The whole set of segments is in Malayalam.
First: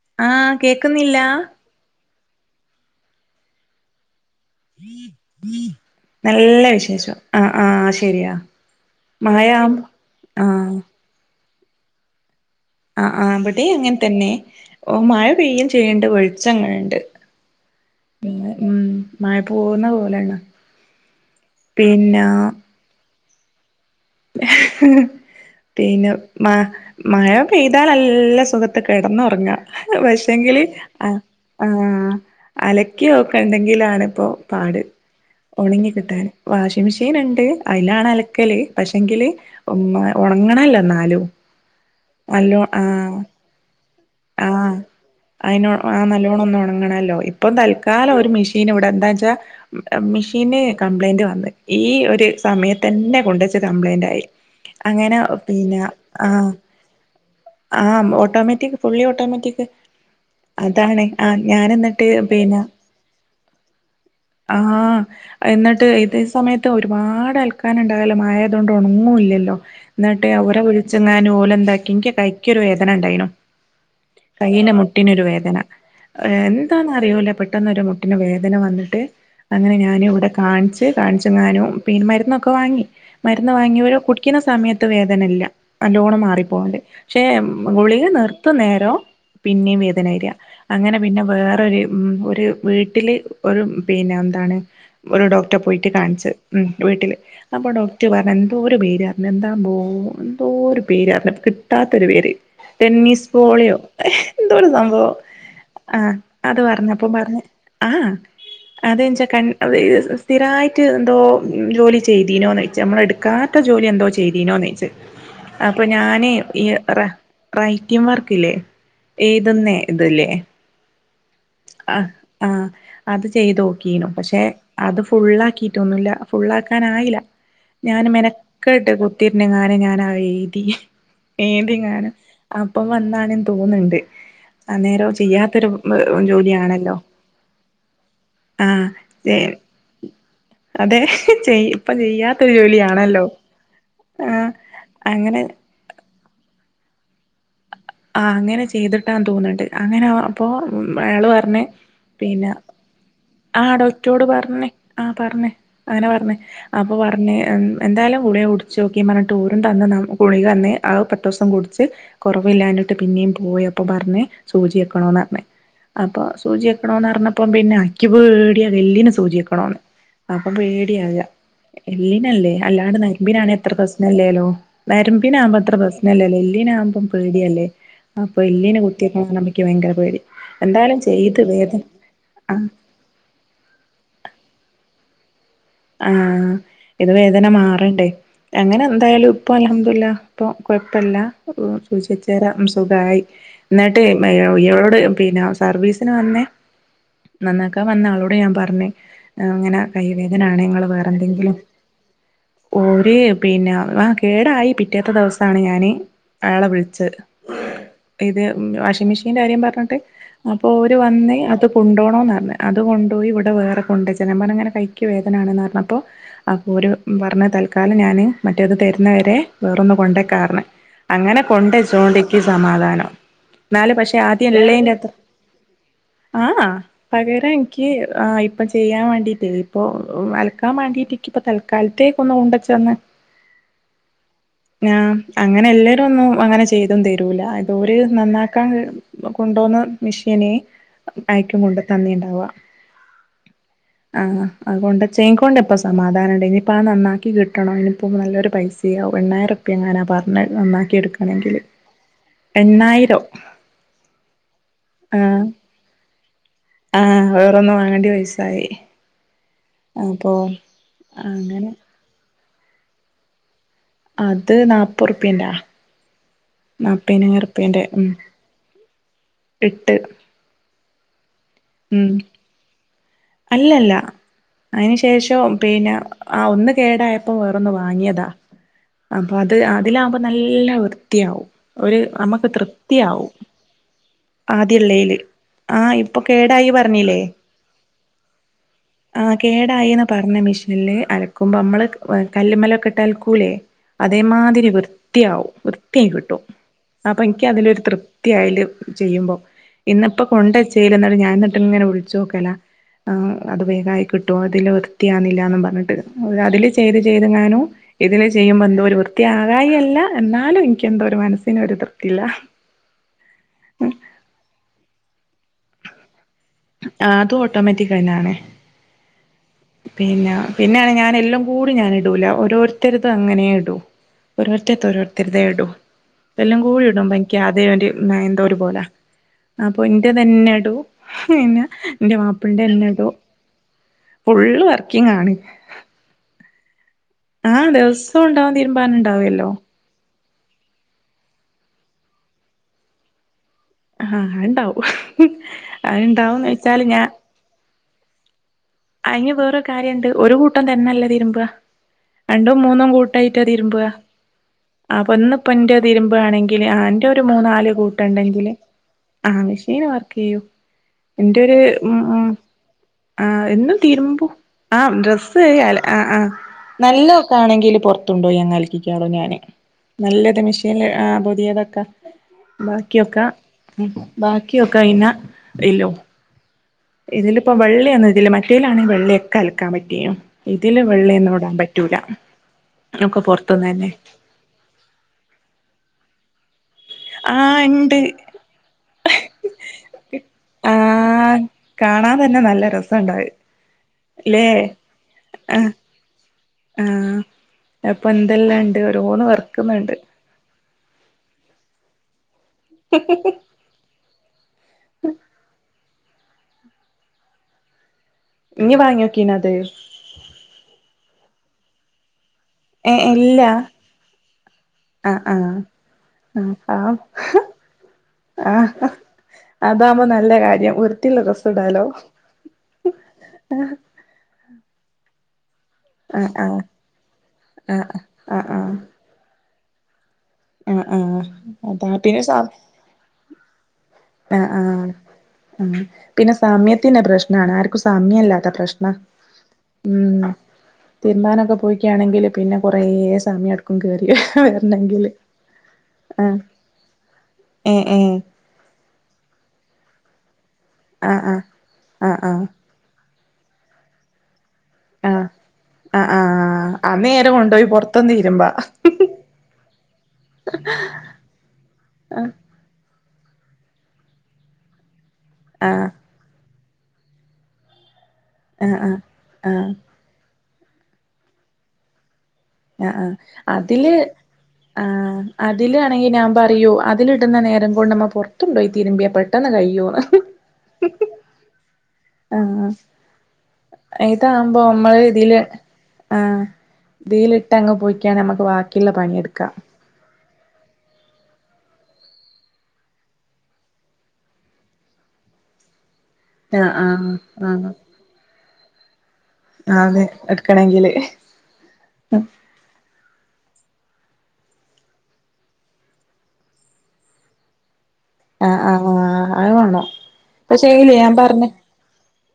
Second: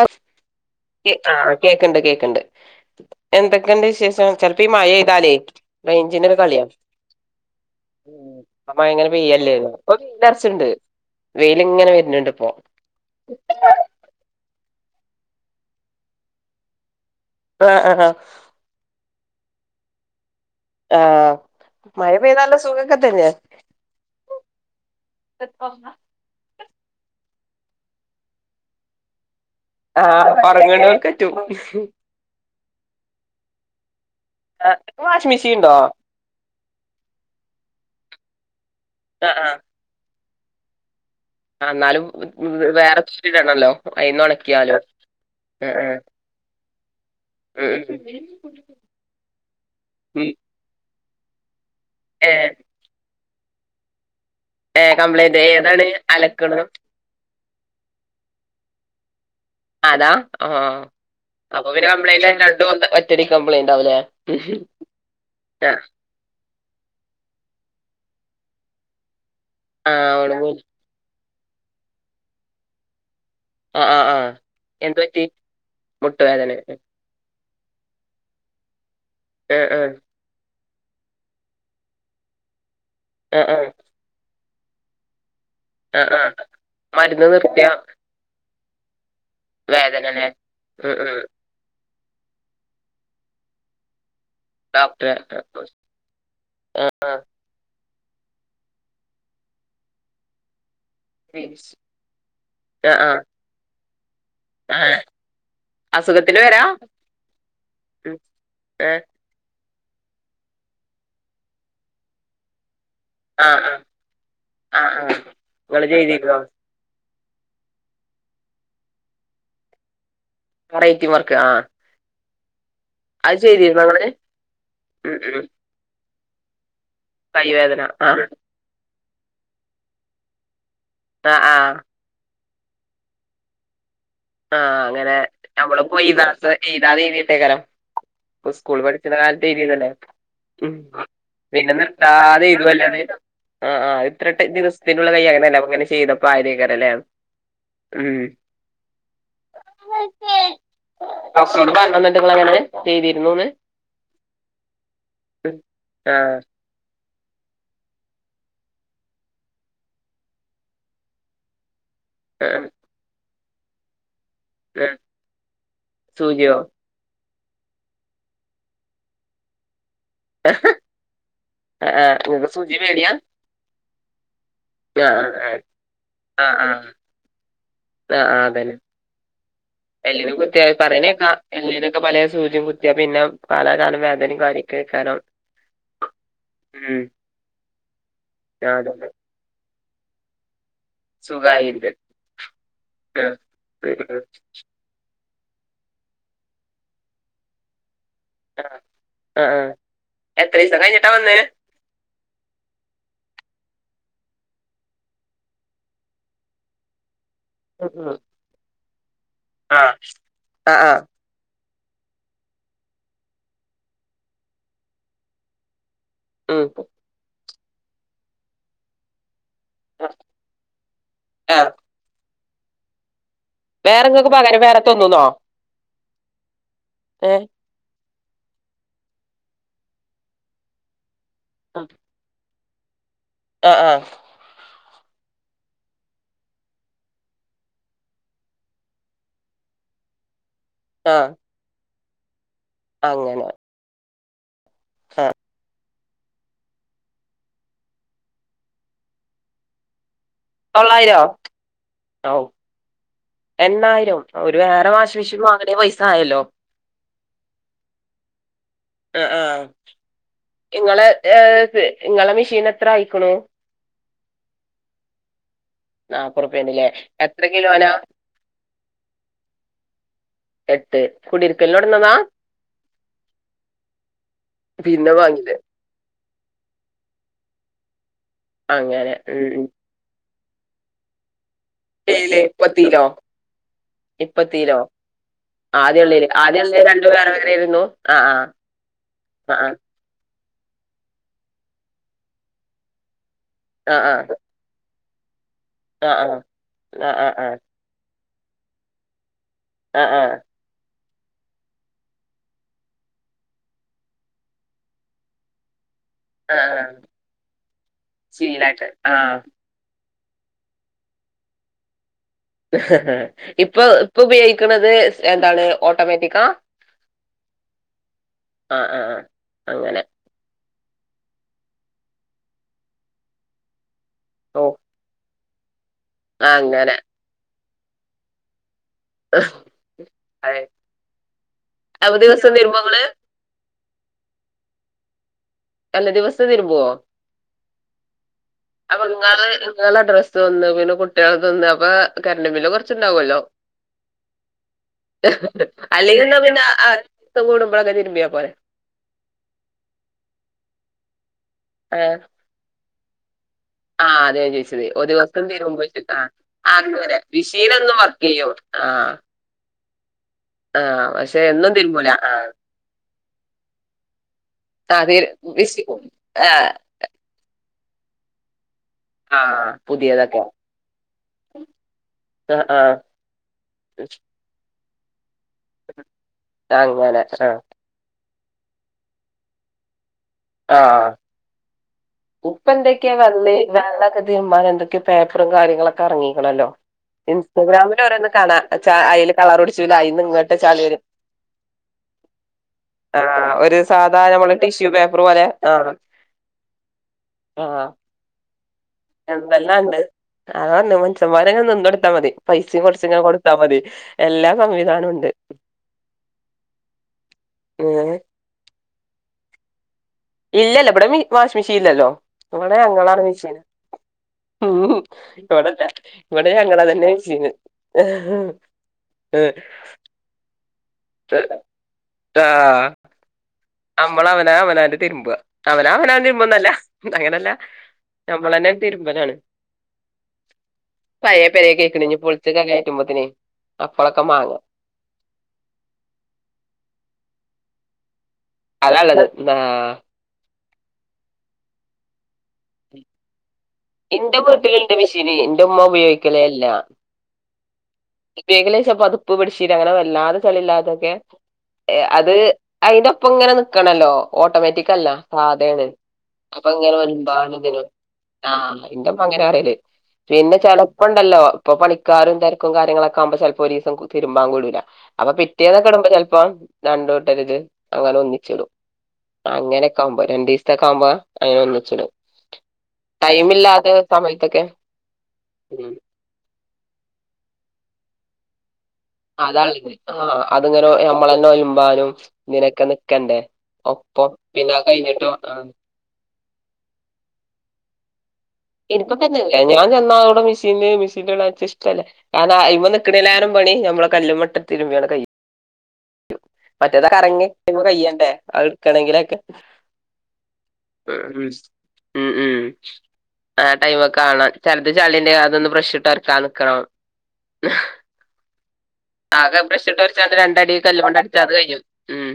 അ ആഹ് കേക്കുന്നില്ല ആഹ് കേക്ക്ണ്ട് കേക്ക്ണ്ട് എന്തൊക്കെണ്ട് വിശേഷം ചെൽപ്പോ ഈ മഴെയ്താലേ റൈഞ്ചിനൊരു കള്യ. നല്ല വിശേഷം ആഹ് ആഹ് ശരിയാ അ മഴങ്ങനെ പെയ്യല്ലേ മഴയാം പ്പൊ ലർച്ച്ണ്ട് ആഹ് വെയിലിങ്ങനെ വർന്ന് ണ്ട് പ്പൊ ആ ആ വിടി അങ്ങൻതന്നെ മഴ പെയ്യും ചെയ്യ്ണ്ട് വെളിച്ചങ്ങനെണ്ട് ആ അ ആഹ് മയ പോവുന്ന പോലെയാ ണ് ആഹ് മഴ പെയ്താ ല്ല സുഖൊക്കെ തന്നെയെ പിന്നെ മ മഴ പെ യ്താ ല ല്ല സുഖത്തി കെട്ന്നൊറങ്ങാം ആഹ് പക്ഷെങ്കില് ഒറങ്ങ്ണോൽക്ക് ആ പറ്റും അലക്കിയൊ ക്ക ഉണ്ടെങ്കിലാണ് ഒ പ്പാട് ഇങ്ങക്ക് വാഷിംഗ് മെഷീൻണ്ടോ ഉണങ്ങി കിട്ടാന് വാഷിങ്‌ മെഷീൻ ഉണ്ട് അയ്ലാണ് അലക്കല് പക്ഷെങ്കില് ആഹ് ഉ ഉണങ്ങണല്ലോ എന്നാലും ന്നാലും നല്ലോ വേറെ ആഹ് ചുറ്റിട്ടാണല്ലോ അയിന്നൊ ണക്കിയാലോ അയിനോട്‌ ആ നല്ലോണ്ണം ഒന്ന് ഉണങ്ങണല്ലോ ഇപ്പൊ ഉം തൽക്കാലം ഉം ഒരു മെഷീൻ ഇവിടെ എന്താെച്ചാ ഉം മെഷീന് കംപ്ലൈന്റ് വന്ന് ഈ ഒരു ഏഹ് സമയത്തെന്നെ കൊണ്ടുവച്ച് കംപ്ലൈന്റ് ആയി ഏഹ് അങ്ങനെ കംപ്ലൈന്റ് പിന്നെ ഏതാണ് ആഹ് അലക്ക്ണത് ആ ഓട്ടോമാറ്റിക് ഫുള്ളിഓട്ടോ അതാ ആഹ് അപ്പൊ ഞാൻ ഇവര് എന്നിട്ട് കംപ്ലൈന്റ്ന്ന രണ്ടും ഒറ്റടിക്ക് കംപ്ലൈന്റ് ആവുലേ ആ എന്നിട്ട് ഇതേ സമയ ഒരുപാട് ആൾക്കാര്ണ്ടായാല് മയെയ്തോണ്ട് ഒണങ്ങു ല്ലല്ലോ ആ ന്നട്ട് ഓണം പോയി അവരെ വിളിച്ചെങ്ങാനു ഒ ലെന്താക്കി ഇക്കികൈക്കൊരു വേദന ണ്ടായിനു ആ ആ ആ കയ്ന്റെ എന്ത് മുട്ടിനൊരു പറ്റി വേദന മുട്ടുവേദന എന്താന്നറിയൂല പെ ട്ടെന്നൊരു മുട്ടിന് വേദന വന്നിട്ട് ആ അങ്ങനെ ആ ഞാൻ വ്ടെ കാണിച്ച് ച്ച് കാണ്ച്ച്ങ്ങാനും പിൻ മരുന്നൊക്കെ വാങ്ങി ആ മരുന്ന് ആ വാങ്ങിയൊര് കുടിക്കുന്ന സമയത്ത് വേദനല്ല ആ നല്ലോണം ആ മാറിപ്പോകണ്ട് ക്ഷെ മരുന്ന് നിർത്തിയ ഗുളിക നിർത്ത് നേരോ പിന്നേം വേദന വേദനവര അല്ലേ ഉം അങ്ങനെ ഉം പിന്നെ വേറൊര് ഒരു വീട്ടിൽ ഒരു പിന്നെ ന്താണ് ഡോക്ടറെ ഒരു ആ ഡോക്റ്റെ പോയിട്ട് കാണ്ച്ച്. ഉം ആ വീട്ടില്. അപ്പോ ഡോ റ്റ് പർഞ്ഞെന്തോര് പേരർഞ് എന്താ ബോ ന്തോരു പേരർഞ് കിട്ടാത്തൊരു പേര് ആ ആ ടെന്നീസ് പോളിയോ ന്തോ രു ആ സംഭവം ആഹ് അസുഖത്തിന് അത് വരാ പറഞ്ഞപ്പൊ പറഞ് ആഹ് ഉം, ഏ, അതേച്ചാ കൺ ഒര് സ്ഥിരായിട്ട് ന്തോ ജോലി ചെയ്തീനോന്നൊ ആ നമ്മളെടുക്കാത്ത ആ ജോലി എന്തോ ആ ചെയ്തീനോന്നോയ്ച് ആ അപ്പൊ നിങ്ങൾ ഞാന് ചെയ്തിരുന്നോ ഈ റഹ് റൈറ്റിം വർക്ക്ല്ലേ ഏത് ന്നെ മൊറയ്റ്റിവർക്ക് ആഹ് ആ അത് ചെയ്തോ ക്കീനു പക്ഷെ അത് ഉം ഉം ഫുള്ളാക്കിട്ടൊന്നുല്ല ഫുള്ളാക്ക നായില കൈവേദന ആ ഞാന് മെനക്കെട്ട് കുത്തിര്ന്നങ്ങാനെ ഞാനഹ് എയ്തി ആ ആ ഏന്തിങ്ങാനും അപ്പം വന്നാണ് തോന്ന്ണ്ട് ആഹ് അന്നേരം അങ്ങനെ ചെയ്യാത്തൊരു നമ്മള്പ്പോ എയ്താത്ത ജോലിയാണല്ലോ എഴുതാതെ എഴുതിയിട്ടേക്കാരം ഉ സ്കൂൾ ആഹ് പഠിക്കണ ചെ കാലത്തെയിതിയതല്ലെ ഉം അതെ ചെയ് പിന്നെ ഇപ്പം നിർത്താതെ ചെയ്യാത്തൊരു എഴുതുവല്ലേ ത് ജോലിയാണല്ലോ ആ ആഹ് ഇത്രട്ട ദിവസത്തിനുള്ളത് അങ്ങനെ യെയ്യ്ണല്ലേ അപ്പൊ ങ്ങനെ ചെയ്തപ്പോ ആയതേക്കാര ലെ ആഹ് അങ്ങനെ ചെ ചെയ്തിട്ടാ തോന്ന്ണ്ട് അങ്ങനെ അപ്പൊ അയാള് പറഞ്ഞ് ഡോക്ടറോട് പറഞ്ഞോ ന്നിട്ട് പിന്നെ ഇങ്ങളങ്ങനെ ചെയ്തിരുന്നൂന്ന് ആ ഡോക്ടോട് പർഞ് ആഹ് പർഞ് ഉം അങ്ങനെ പർഞ് ആഹ് അപ്പൊ പർ പിന്നെ എന്തായാലും ഗുളിക കുടിച്ചോക്കി പറഞ്ഞിട്ട് ഓരും തന്ന് ഗുളിക ന്നെ അഹ് പത്തോസം കുട്ച്ച് ആഹ് കുറവില്ലാഞ്ഞിട്ട് പിന്നിം പോയി അപ്പോ പർഞ് സൂചി ആഹ് വെക്കണോന്നർഞ് അപ്പൊ സൂചിയോ സൂച്യക്കണോന്നർഞ്ഞപ്പം പിന്നെ ആക്കി ക്ക് പേട്യാ തെല്ലിന് സൂച്യക്കണോന്ന് അപ്പ പേട്യാവ ആഹ് ആഹ് ഇങ്ങക്ക് എല്ലിനല്ലേ സൂചി അല്ലാണ്ട് പേടിയാ നർമ്പിനാണേ ത്ര പ്രശ്നല്ലേല്ലോ നര് ആഹ് മ്പിനാവുമ്പോ ആഹ് ത്ര പ്രസ്നല്ലല്ലേ ആഹ് ആഹ് എല്ലിനാവുമ്പം പേട്യല്ലേ ആഹ് അപ്പ ആഹ് അതന്നെ എല്ലിന് കുത്ത്യക്കണം ർ ന്ന് ഭയങ്കര പേടി എല്ലിനും കുത്തിയാ എന്തായാലും പറയ്ണേക്കാ ചെയ്തു വേദന എല്ലിനൊക്കെ പലേ സൂചിയും ആഹ് കുത്തിയാ പിന്നെ പല കാലം വേദനേം കാര്യക്കേക്കാരം ആഹ് ഇത് വേദന മാറണ്ടേ ആഹ് അങ്ങനെ അതന്നെ എന്തായാലും പ്പൊ അൽഹംദുലില്ല പ്പൊ കൊഴ്പ്പല്ല സുഖായിണ്ട് സൂച്യെച്ചേരം സുഖായി ആഹ് ഉം ന്നട്ട് ഉം ഇയാളോട് പിന്നെ സർവീസ് ന് വന്നെ നന്നാക്കാൻ വന്ന ആളോട് ഞാൻ പർഞ് ആഹ് ആഹ് ങ്ങനെ കൈ വേ നാണ് എത്രീസം ങ്ങള് വേറെ കഴിഞ്ഞിട്ടാ വന്നേ ന്തെങ്കിലും ഓര് പിന്നെ ആ കേടായി പിറ്റേത്ത ദിവസാണ് ഞാന് അയാളെ വിൾച് ഉം ഉം ഇത് വാഷിംഗ് മിഷീന്റെ കാര്യം ആഹ് പർഞ്ഞിട്ട് അപ്പൊ ആഹ് ഓര് ആഹ് വന്ന് അത് കൊണ്ടോണോ ന്നർഞ് അത് കൊണ്ടോയി വ് ടെ വേറെ കൊണ്ടേച്ച്ണ് ഞാമ്പർ നമ്പൻ അങ്ങനെ കൈക്ക് വേദന ആണെന്ന് പറഞ്ഞ അപ്പോ ഉം അപ്പോര് പർഞ്ഞെ തൽക്കാലം ഞാന് മറ്റേത് തര് ന്നവെ രെ വേറൊന്ന് കൊണ്ടേക്കാർഞ് അങ്ങനെ ആഹ് കൊണ്ടേച്ചോണ്ടിക്ക് സമാധാനം ന്നാല് പക്ഷെ വേറെങ്ങക്ക് ആദ്യ പകരം വേറെ ഇള്ളേന്റെ അത്ര തന്നൂന്നോ ആ ഏഹ് പകരം ൻക്ക് ആ ഇപ്പ ചെയ്യാൻ വേണ്ടീട്ടെ ഇപ്പോ അലക്കാൻ വേണ്ടീട്ട് ക്ക് പ്പോ തൽക്കാലത്തേക്ക് ഒന്ന് കൊണ്ടെച്ച തെന്നെ. ആ, ആ. ആഹ്, അങ്ങനെ, എല്ലേരും, ഒന്നും, അങ്ങനെ, ചെയ്തും, തരൂല, ഇതോര്, നന്നാക്കാൻ, കൊണ്ടോന്ന ന്ന മിഷ്യനെ ആഹ് അയക്കും കൊണ്ട് തന്നിണ്ടാവ അങ്ങനെ ആഹ് അഹ്കൊണ്ട് ആഹ് ചേകൊണ്ട് പ്പ സമാധാനംണ്ട്, ഇനിപ്പ, ആ, നന്നാക്കി, കിട്ടണോ ങ്കിപ്പോ, നല്ലൊരുപൈസയാവും, എണ്ണായിരുർപ്യങ്ങാനാ, പർ ണെ, നന്നാക്കി, തൊള്ളായിരോ എടുക്കണെങ്കില്. ഔ എണ്ണായിരം എണ്ണായിരോ ഒരു വേറെ വാഷി മെഷീൻ വാങ്ങണ പൈസായല്ലോ ആ വേറൊന്നും വാങ്ങേണ്ടിപൈസാ യായി ആ.. നിങ്ങളെ, ഏ... അങ്ങനെ നിങ്ങടെ മെഷീനെത്ര ആയിക്കാണും അതുനാപ്പതുർപ്യന്റെയാ നാപ്പറുപ്യേണ്ല്ലേ എത്ര നാപ്പേയിർപ്പ്യന്റെ കിലോനാ എട്ട് എട്ട് ഉം.. കുടിരിക്കലിനൊടന്നതാ അല്ലല്ല പിന്നെ അതിനുശേഷവും വാങ്ങിയത് പിന്നെ ആ ഒന്ന്കേടായപ്പോ വേറൊന്നുവാങ്ങിയതാ. അങ്ങനെ ഉം അപ്പൊയത് ഉം അതിലാകുമ്പോ നല്ല വൃത്തിയാവും ഒരു, ഏയില് ഇപ്പത്തീലോ നമുക്കുതൃപ്തിയാവും. ഇപ്പത്തീലോ ആദ്യഉള്ളേല് ആ ഇപ്പൊ ആദ്യള്ളേല് ആദ്യള്ളേ രണ്ടും കേടായിപറഞ്ഞില്ലേ, വേറെ വേറെയിരുന്നു ആഹ് ആ.. ആഹ് ആഹ് കേടായീന്ന് പറഞ്ഞ മെഷീന അലക്കുമ്പോ നമ്മളുകല്ലുമേലെയൊക്കെയിട്ടലക്കൂലേ, ആഹ് ആഹ് ആഹ് അതേമാതിരി വൃ.. വൃത്തിയാവും, വൃത്തിയായി ആഹ് ആഹ് കിട്ടും. ആഹ് ആഹ് അപ്പമെനിക്കതിലൊരു തൃപ് വൃത്തിയായില്ലെ ചെയ്യുമ്പോ, ആഹ് ഇന്നിപ്പോ ആഹ് കൊണ്ടെച്ചേരുന്നെ എന്നിട്ടിങ്ങനെ വിളിച്ചു നോക്കല്ല, അതു വേഗമായികിട്ടുവോ അതിലുവൃത്തിയാ കില്ലെന്നും പറഞ്ഞിട്ട് ആഹ് ആഹ് അതിലുചെയ്തു ചെയ്തെങ്ങാനംഇതിലു ശീലായിട്ട് ചെയ്യുമ്പോളെന്തോരു ആഹ് വൃത്തിയാകായികയല്ല എന്നാലുംമെനിക്കെന്തോരു മനസ്സിനൊരു തൃപ്ത ഇപ്പൊ, ഇപ്പൊ ഉപയോഗിക്കണതെ ന്താണ് ഓട്ടോമാറ്റിക്കാ.. ആ, അതുഓട്ടോമാറ്റിക ന്നെണ് ആഹ് ആഹ് ആഹ് അങ്ങനെ പിന്ന, പിന്നെയാണ് ഞാനെല്ലാം കൂടി ഞാൻ ഇടൂല. ഓരോരുത്തർക്കു അങ്ങനെ ഇടൂ. ഓ ഒരോരുത്തരുടെയോരോരുത്തരുടെയിടും. ആ എല്ലാം അങ്ങനെ കൂടിഇടുമ്പനി ക്കാധി അതേടി എന്തോയൊരു പോലാ അപ്പൊഎന്റെ അതെ. തന്നെയിടും. പിന്നെ എന്റെ അപ്പൊ ദിവസം മാപ്പിളേടെ തിരുമ്പോ ഇങ്ങള് തന്നെയടും. ഫുള്ളുവർക്കിങ്ങാണ് അല്ല, ദിവസവുംതിരുമ്പു വോ ആ.. ദിവസവുമുണ്ടാവും. തീരുമ്പാനുണ്ടാവല്ലോ അതൊന്ന്, പിന്നെ കുട്ടികൾക്കൊന്ന് അപ്പൊ കറന്റുബില്ല്കുറച്ചുണ്ടാവുമല്ലോ ആഹ് അത്ണ്ടാവും അല്ലെങ്കിപിന്നെ അത്ണ്ടാവുംന്ന് വെച്ചാല് രണ്ടു ദിവസം കൂടുമ്പോളൊക്കെ തിരുമ്പിയാപോരെ അതിന് വേറൊരു കാര്യമുണ്ട്. ഒരു കൂട്ടം തന്നെയല്ലാതിരുമ്പ. ആഹ് രണ്ടുംമൂന്നും കൂട്ടം കൂട്ടാ തീരുമ്പ ആഹ് അതാ ഞാൻ ചോദിച്ചത് ഒരു ആപ്പൊ ദിവസം ഇന്നിപ്പന്റെ തിരുമ്പോ ആഹ് തിരുമ്പുകയാണെങ്കില് അങ്ങനെ എന്റെയൊരു മൂന്നാലു മെഷീനൊന്നും വർക്ക് ചെയ്യോ കൂട്ടണ്ടെങ്കില് ആഹ് ആ, മെഷീനുവർക്കുചെയ്യൂ. ആഹ് പക്ഷെ എന്റെയൊര് എന്നും ഉം.. തിരുമ്പൂല ഉം ആഹ് ആ, എന്നുംതിരുമ്പും ആ... ആഹ് തിര് ഡ്രസ്സ് അല.. ആ.. വിശിക്കും ആ.. ആഹ് നല്ലൊക്കെ ആണെങ്കിലും പുറത്തുകൊണ്ടുപോയങ്ങ് അലക്കിക്കാണോ ഞാന് ആഹ് പുതിയതൊക്കെ നല്ലതുമെഷീനില് പുതിയതക്കെ ആഹ് ആഹ് ബാക്കിയൊക്കെ, ബാക്കിയൊക്കെ ഇന അയിലും അങ്ങനെ ഇതിലിപ്പോ ആഹ് വെള്ളയൊന്നുമിതില് മറ്റേതിലാണെ വെള്ളയൊക്കെ അലക്കാൻ പറ്റിയേനെ ആഹ് ഇതിലുവെള്ളയൊന്നു മിടാൻ പറ്റും ഇപ്പ എന്തൊക്കെയാ വെള്ള വെള്ളയൊക്കെ തീരുമ്പാൻ എന്തൊക്കെയോ പേപ്പറു കാര്യങ്ങളുമൊക്കെ ഇറങ്ങിയിരിക്കണല്ലോ ആഹ് ഇണ്ട് ഇൻസ്റ്റഗ്രാമിൽ ഓരോന്നു കാണാം. അതില് കളറു പിടിച്ചു. അതിന്നിങ്ങോട്ട് ചാടി വരും. ആഹ് കാണാൻ തന്നെ നല്ല രസമുണ്ടായി സാധാരണപോലെ ടിഷ്യൂ പേപ്പറുപോലെ, ആ... ആ.. അപ്പൊഎന്തെല്ലാ ണ്ട്. ഓരോന്നു വർക്കു ന്നുണ്ട് ആ, മനസമ്മാരങ് നിന്നോട്ത്താ മതി. പൈസയും കൊറച്ചെങ്ങാ കൊടുത്താമതി. എല്ലാ സംവിധാനുണ്ട്. എങ്ങനെ ഇനി വാങ്ങീനോകീണത് ഇല്ലല്ല, ഇവിടെ വാഷിംഗ് മെഷീനില്ലല്ലോ ഇവിടെ ഏ ഞങ്ങളാണു ഇല്ല മെഷീൻ. ഉം.. ആഹ് ആഹ് ഇവിടില്ല. ഇവിടെ ആഹ് ഞങ്ങളുതന്നെയാ മെഷീന് അതാകുമ്പോ നല്ല കാര്യം വൃത്തിയുള്ള ഡ്രസ്സിടാലോ നമ്മളവനാ അവനാന്റെ തിരുമ്പുക അവനാ, അവനു ആഹ് ആഹ് തിരുമ്പോന്നല്ല അങ്ങനെയല്ല, ആഹ് നമ്മളു തന്നെ തിരുമ്പാണ് ആഹ ആഹ അതാ കേക്കണ് ഇനി പിന്നെ സാ പൊളിച്ചൊക്കെ കയറ്റുമ്പോത്തിനെ അപ്പളൊക്കെ ആ മാങ്ങ ആ പിന്നെ സമയത്തിന്റെ പ്രശ്നാണ് ആർക്കും സമയ സമ്യല്ലാത്ത പ്രശ്നാ അതാള്ളത് ആ ഉം തീരുമ്പാനൊക്കെ പോയിക്കയാണെങ്കില് പിന്നെ കൊറ സമയം എടുക്കും കേയറി വരണെങ്കില് എന്റെ ഉമ്മ ആഹ് ഉപയോഗിക്കലെ ഇല്ല. ഏ ഏ ഉപയോഗിക്കലേച്ചാ പതുപ്പ് ബെഡ് ഷീറ്റൊ അങ്ങനെ വല്ലാതെ ചെളി ല്ലാതൊക്കെ ആഹ് ആഹ് ആഹ് അത് ആഹ് അതിന്റെ ഒപ്പം ഇങ്ങനെ നിക്കണല്ലോ ഓട്ടോമാറ്റിക് അല്ല ആഹ് സാധയാണ് ആഹ് അപ്പൊ ആഹ് ആ ഇങ്ങനെ നേരെ ഒൽമ്പാനും കൊണ്ടോയി ഇതിനൊകെ പൊറത്തൊന്ന് ഇരുമ്പാ ആഹ ഇന്റെമ്മ അങ്ങനെറല് പിന്നെ ചെലപ്പണ്ടല്ലോ ഇപ്പൊ ആഹ് പണിക്കാരും തിരക്കും കാര്യങ്ങളൊക്കെ ക്കചെലപ്പോ ഒരു ദിവസം തിരുമ്പാ കൂടൂല അപ്പൊ ആഹ് പിറ്റേന്നെക്കെടുമ്പോ ചെൽപ്പോ രണ്ടോട്ടരുത് അങ്ങനെ ഒന്നിച്ചിടും ആഹ് ആഹ് ആഹ് അങ്ങനെക്കെ ആവുമ്പോ രണ്ടു ദിവസത്തൊക്കെ ആവുമ്പോ അങ്ങനെ ഒന്നിച്ചിടും ആ ആ അതില് ടൈമില്ലാത്ത സമയത്തൊക്കെ ആ ഉം അതിലാണെങ്കി ഞാൻ പറയൂ അത് അതിലിടുന്ന നേരം കൊണ്ടമ്മ പുറത്തുണ്ടോയി ആ അതിങ്ങനെ നമ്മളന്നെ ഒലമ്പാനും ഇങ്ങനെയൊക്കെ നിക്കണ്ടേ. ഒപ്പം ഇതാകുമ്പോ പിന്നെ അത് കഴിഞ്ഞിട്ടും നമ്മളിതില് ആഹ് ആ ഇതിലിട്ടങ്ങ് പോയിക്കാനമ്മക് ഇനിക്കൊക്കെന്നല്ലേ ഞാൻ ചെന്നാ പ്പം മെഷീന് മെഷീൻെള്ള ഞ്ജ് ഇഷ്ടല്ല കാരണം അയിമ്മെ നിക്കണെലാനും പണി നമ്മളെ കല്ലുമേട്ടു തിരുമ്പിയാൽ കൈയ്യും ആഹ് മറ്റേതാ കറങ്ങി ആഹ് കയ്യണ്ടേ അത് എടുക്കണണെങ്കിലാ ആഹ് അതെ എടുക്കണെങ്കില് ഉ ഉ ഉം ആ ടൈമാകാണാം ചിലത് ചളീന്റെ അതൊന്ന് ബ്രഷിട്ട് ഒരക്കാൻ നിക്കണം. ആഹ് ആഹ് അത് ആകെ വേണം ബ്രഷിട്ടൊരച്ച് രണ്ടടി പക്ഷെങ്കില് ഞാൻ കല്ലുമ്മേഅടിച്ചാ പറഞ്ഞ അതുകഴിഞ്ഞു ഉം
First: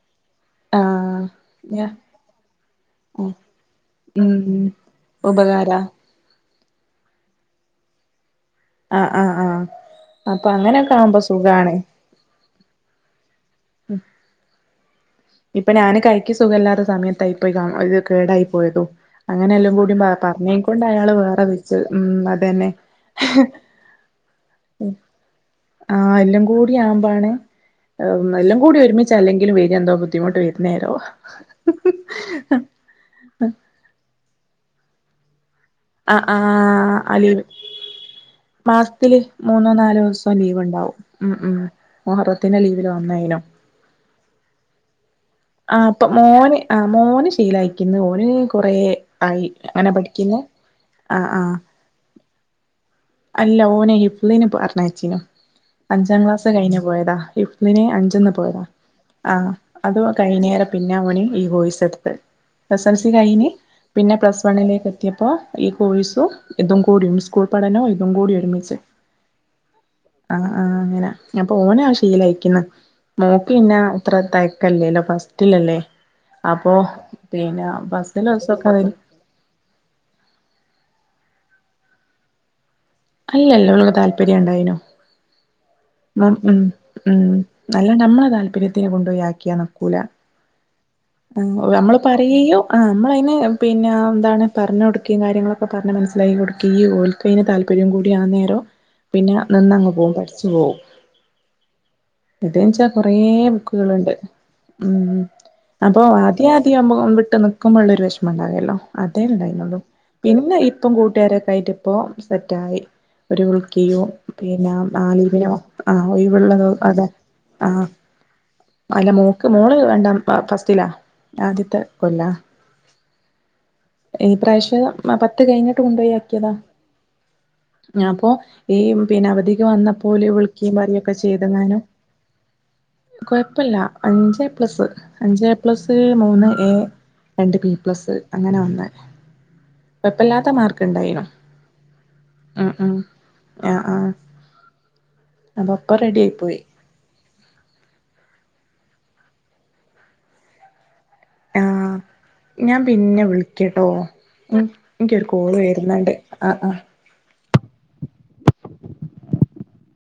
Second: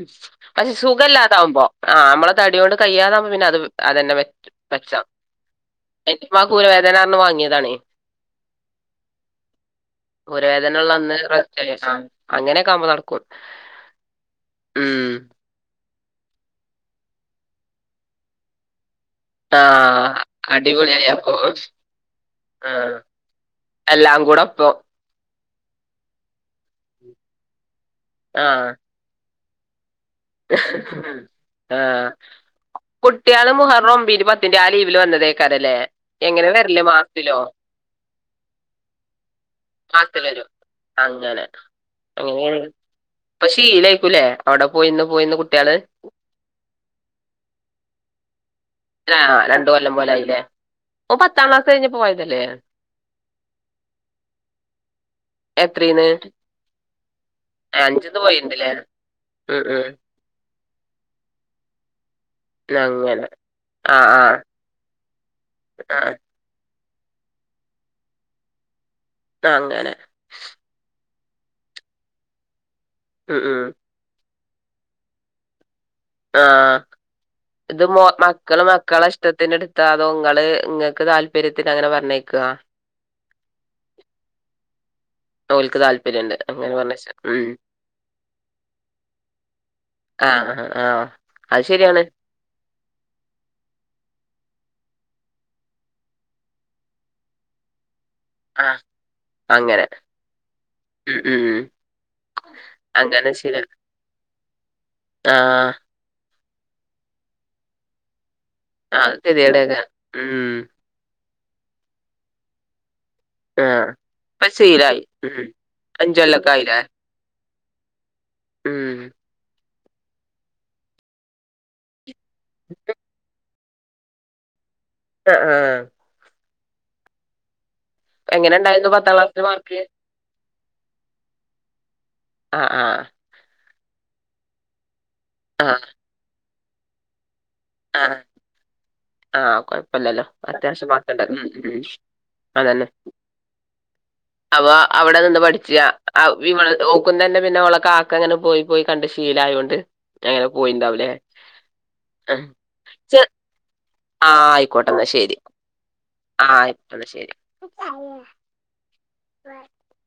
പക്ഷെ ആഹ് സുഖവില്ലാതാവുമ്പോ ഞാ ആ നമ്മളെതടികൊണ്ട് ഉം കയ്യാതാകുമ്പോ പിന്നെ അത് അതുതന്നെ വെ വച്ചാം അരാ ഊരവേദനകാരണം വാങ്ങിയതാണേ ആ ആ ആ അപ്പൊ ഊരവേദന അങ്ങനെയൊക്കെ ഉള്ള അന്ന് ആവുമ്പോ സുഖാ ആ അങ്ങനെയൊക്കെ ആവുമ്പോ നടക്കും ഉം ഇപ്പൊ ഞാന് കൈക്ക് സുഖമില്ലാത്ത സമയത്താ പോയി ഇത് കേടായി പോയതും അങ്ങനെ എല്ലാംകൂടിയും പ ആഹ് പറഞ്ഞേകൊണ്ട് അടിപൊളിയായി അയാള് അപ്പൊ വേറെ വെച്ചു ഉം അതന്നെ ആഹ് എല്ലാം കൂടെ ഒപ്പം ആ എല്ലാം കൂടി ആവുമ്പാണ് എല്ലാം കൂടി ഒരുമിച്ചാ അല്ലെങ്കിലും വരിയാ എന്തോ ബു ആ കുട്ടിയള് മുഹർറം ഒബിന് പ ത്തിന്റെ ആ ലീവില് വന്നതേക്കാരല്ലേ ആഹ് എങ്ങനെ വരല് ആഹ് ആ മാസത്തിലോ ലീവ് മാസത്തില് മൂന്നോ നാലോ മാസത്തില് ദിവസം വരും ലീവുണ്ടാവും ഉം ഉം അങ്ങനെ മുഹറത്തിന്റെ ലീവില് വന്നേനു പ്പൊ ശീലായിക്കൂലേ അവിടെ പോയീന്ന് ആ അപ്പൊ മോന് ആ മോന് ശീലം അയക്കുന്നു ഓന് കുറേ ആഹ് ആയി രണ്ട് അങ്ങനെ കൊല്ലം പോലെ ആയില്ലേ പഠിക്കുന്നു ഓൻ ആ ആ പത്താം ക്ലാസ് കഴിഞ്ഞപ്പോ പോയതല്ലേ അല്ല ഓനെ ഹിഫ്ളിന് പറന്നയച്ചീനു എത്രീന്ന് അഞ്ചാം ക്ലാസ് കഴിഞ്ഞുപോയതാ ഹിഫ്ളിന് അഞ്ച്ന്ന് അഞ്ചെന്ന് പോയതാ പോയിണ്ട്ല്ലേ ആ ഉം ഉം അത് കൈഞ്ഞേരം പിന്നെവന് ഈ കോയിസ്ടുത്തത് എസ് എൽ സി അങ്ങനെ കയിഞ്ഞ് ആഹ് പിന്നെ ആഹ് പ്ലസ് വണ്ണിലേക്ക് എ അപ്പൊ ഈ ആഹ് കോഴ്സും ഇതുംകൂടി സ്കൂൾപഠനോം ഇതുംകൂടി ഒരുമിച്ച് അങ്ങനെ ആ ആ അങ്ങനെ അപ്പൊ ഓന് അത് ശീലായിക്കുന്നു ഉം ഉം മോക്കിന്നാ അത്ര തെക്കല്ലല്ലോ ഫസ്റ്റിലല്ലേ അപ്പൊ ആഹ് പിന്നെ ഇത് മോ ഫസ്റ്റിലെ മക്കള് ദിവസൊക്കെ അവര് മക്കളെ ഇഷ്ടത്തിനെടുത്താ അതോ ഇങ്ങള് ഇങ്ങക്ക് താൽ താല്പര്യത്തിന് അങ്ങനെ പറഞ്ഞേക്യാ അല്ലല്ല അവള് താല്പര്യം ഉണ്ടായീനു തോൽക്ക് താൽ മം ഉം ഉം നല്ല നമ്മളെ താല്പര്യത്തിന് കൊണ്ടുപൊയി ആക്കിയാ നിക്കൂല. ആഹ് ആഹ് ആഹ് ആ അത് നമ്മള് ശരിയാണ് പറയിയോ ആ നമ്മളയിന് പിന്നെ എന്താണ് പറഞ്ഞു കൊടുക്കുകയും കാര്യങ്ങളൊക്കെ പറഞ്ഞു മനസ്സിലായി കൊടുക്കീയും ഓൽക്കൈന് താല്പര്യം കൂടി രിയാൻനേരേം ആഹ് പിന്നെ അങ്ങനെ നിന്നങ്ങുപോവും പഠിച്ചുപോവും ഉം ഉം ഉം ഇതെന്നുച്ചാ അങ്ങനെ ശരിയാ കുറേബുക്കുകൾ ഉണ്ട് ഉം ആഹ് അപ്പോ അത് ആദ്യമാദ്യമാകുമ്പോ വിട്ടുനിക്കുമ്പോള്ള ഒരുവിശം നന്നായല്ലോ അത് അതേണ്ടായിരുന്നുള്ളു ഗതികേടേക്കാരം ഉം പിന്നെ ഇപ്പം കൂട്ടുകാരൊക്കെ ആയിട്ട് ഇപ്പോ സെ റ്റായി ഒരു ആഹ് ഉൽക്കിയൊ ഇപ്പത് പിന്നെ ശീലായി ഉം ആലിമിനൊ ആ അഞ്ചൊല്ലൊക്കെ ഒഴിവുള്ളത് ആയില്ലേ അതെ ആ ഉം അല്ല മോക്ക് മോള് വേണ്ട ഫസ്റ്റിലാ ആദ്യത്തെ കൊല്ലാ ഈ പ്രാവശ്യം ആഹ് പത്തുകഴിഞ്ഞിട്ട് ആഹ് കൊണ്ടുപോയി ആക്കിയതാ ഞാപ്പൊ ഈ എങ്ങനെണ്ടായിരുന്നു പത്താം പിന്നെ ക്ലാസ്സില് അവധിക്ക് മാർക്ക് വന്നപ്പൊല് വിളിക്കുയേം പറയേം ചെയ്തങ്ങാനോ ആ ആ ഇപ്പല്ല അഞ്ച് എ പ്ലസ് അഞ്ച് എ പ്ലസ് മൂന്ന് എ രണ്ട് ബി ആ പ്ലസ് അങ്ങനെ വന്നെ ആ കൊഴപ്പില്ലല്ലോ കൊഴപ്പല്ലാത്ത മാർക്ക് അത്യാവശ്യം ഇണ്ടായിനു മാർക്കണ്ടല്ലൊ ഉം അതന്നെ ഉം ആഹ് ആഹ് അവ അവിടെനിന്ന് അപ്പൊ പഠിച്ചാ ഇപ്പൊ റെഡി ആയി പോയി അന്നുതന്നെ പിന്നെ ഓളകാക്ക ഇങ്ങനെ പോയി പോയി കണ്ട് ശീലായോണ്ട് അങ്ങനെപോയിണ്ടാവൂല്ലേ ആഹ് ആ ഞാൻ പിന്നെ ചെ- വിളിക്ക ആ ആയിക്കോട്ടെന്ന് ശരി വരുന്നുണ്ട് ആ ആഹ് ആഹ് ആയിക്കോട്ടന്ന് ശരി. വാ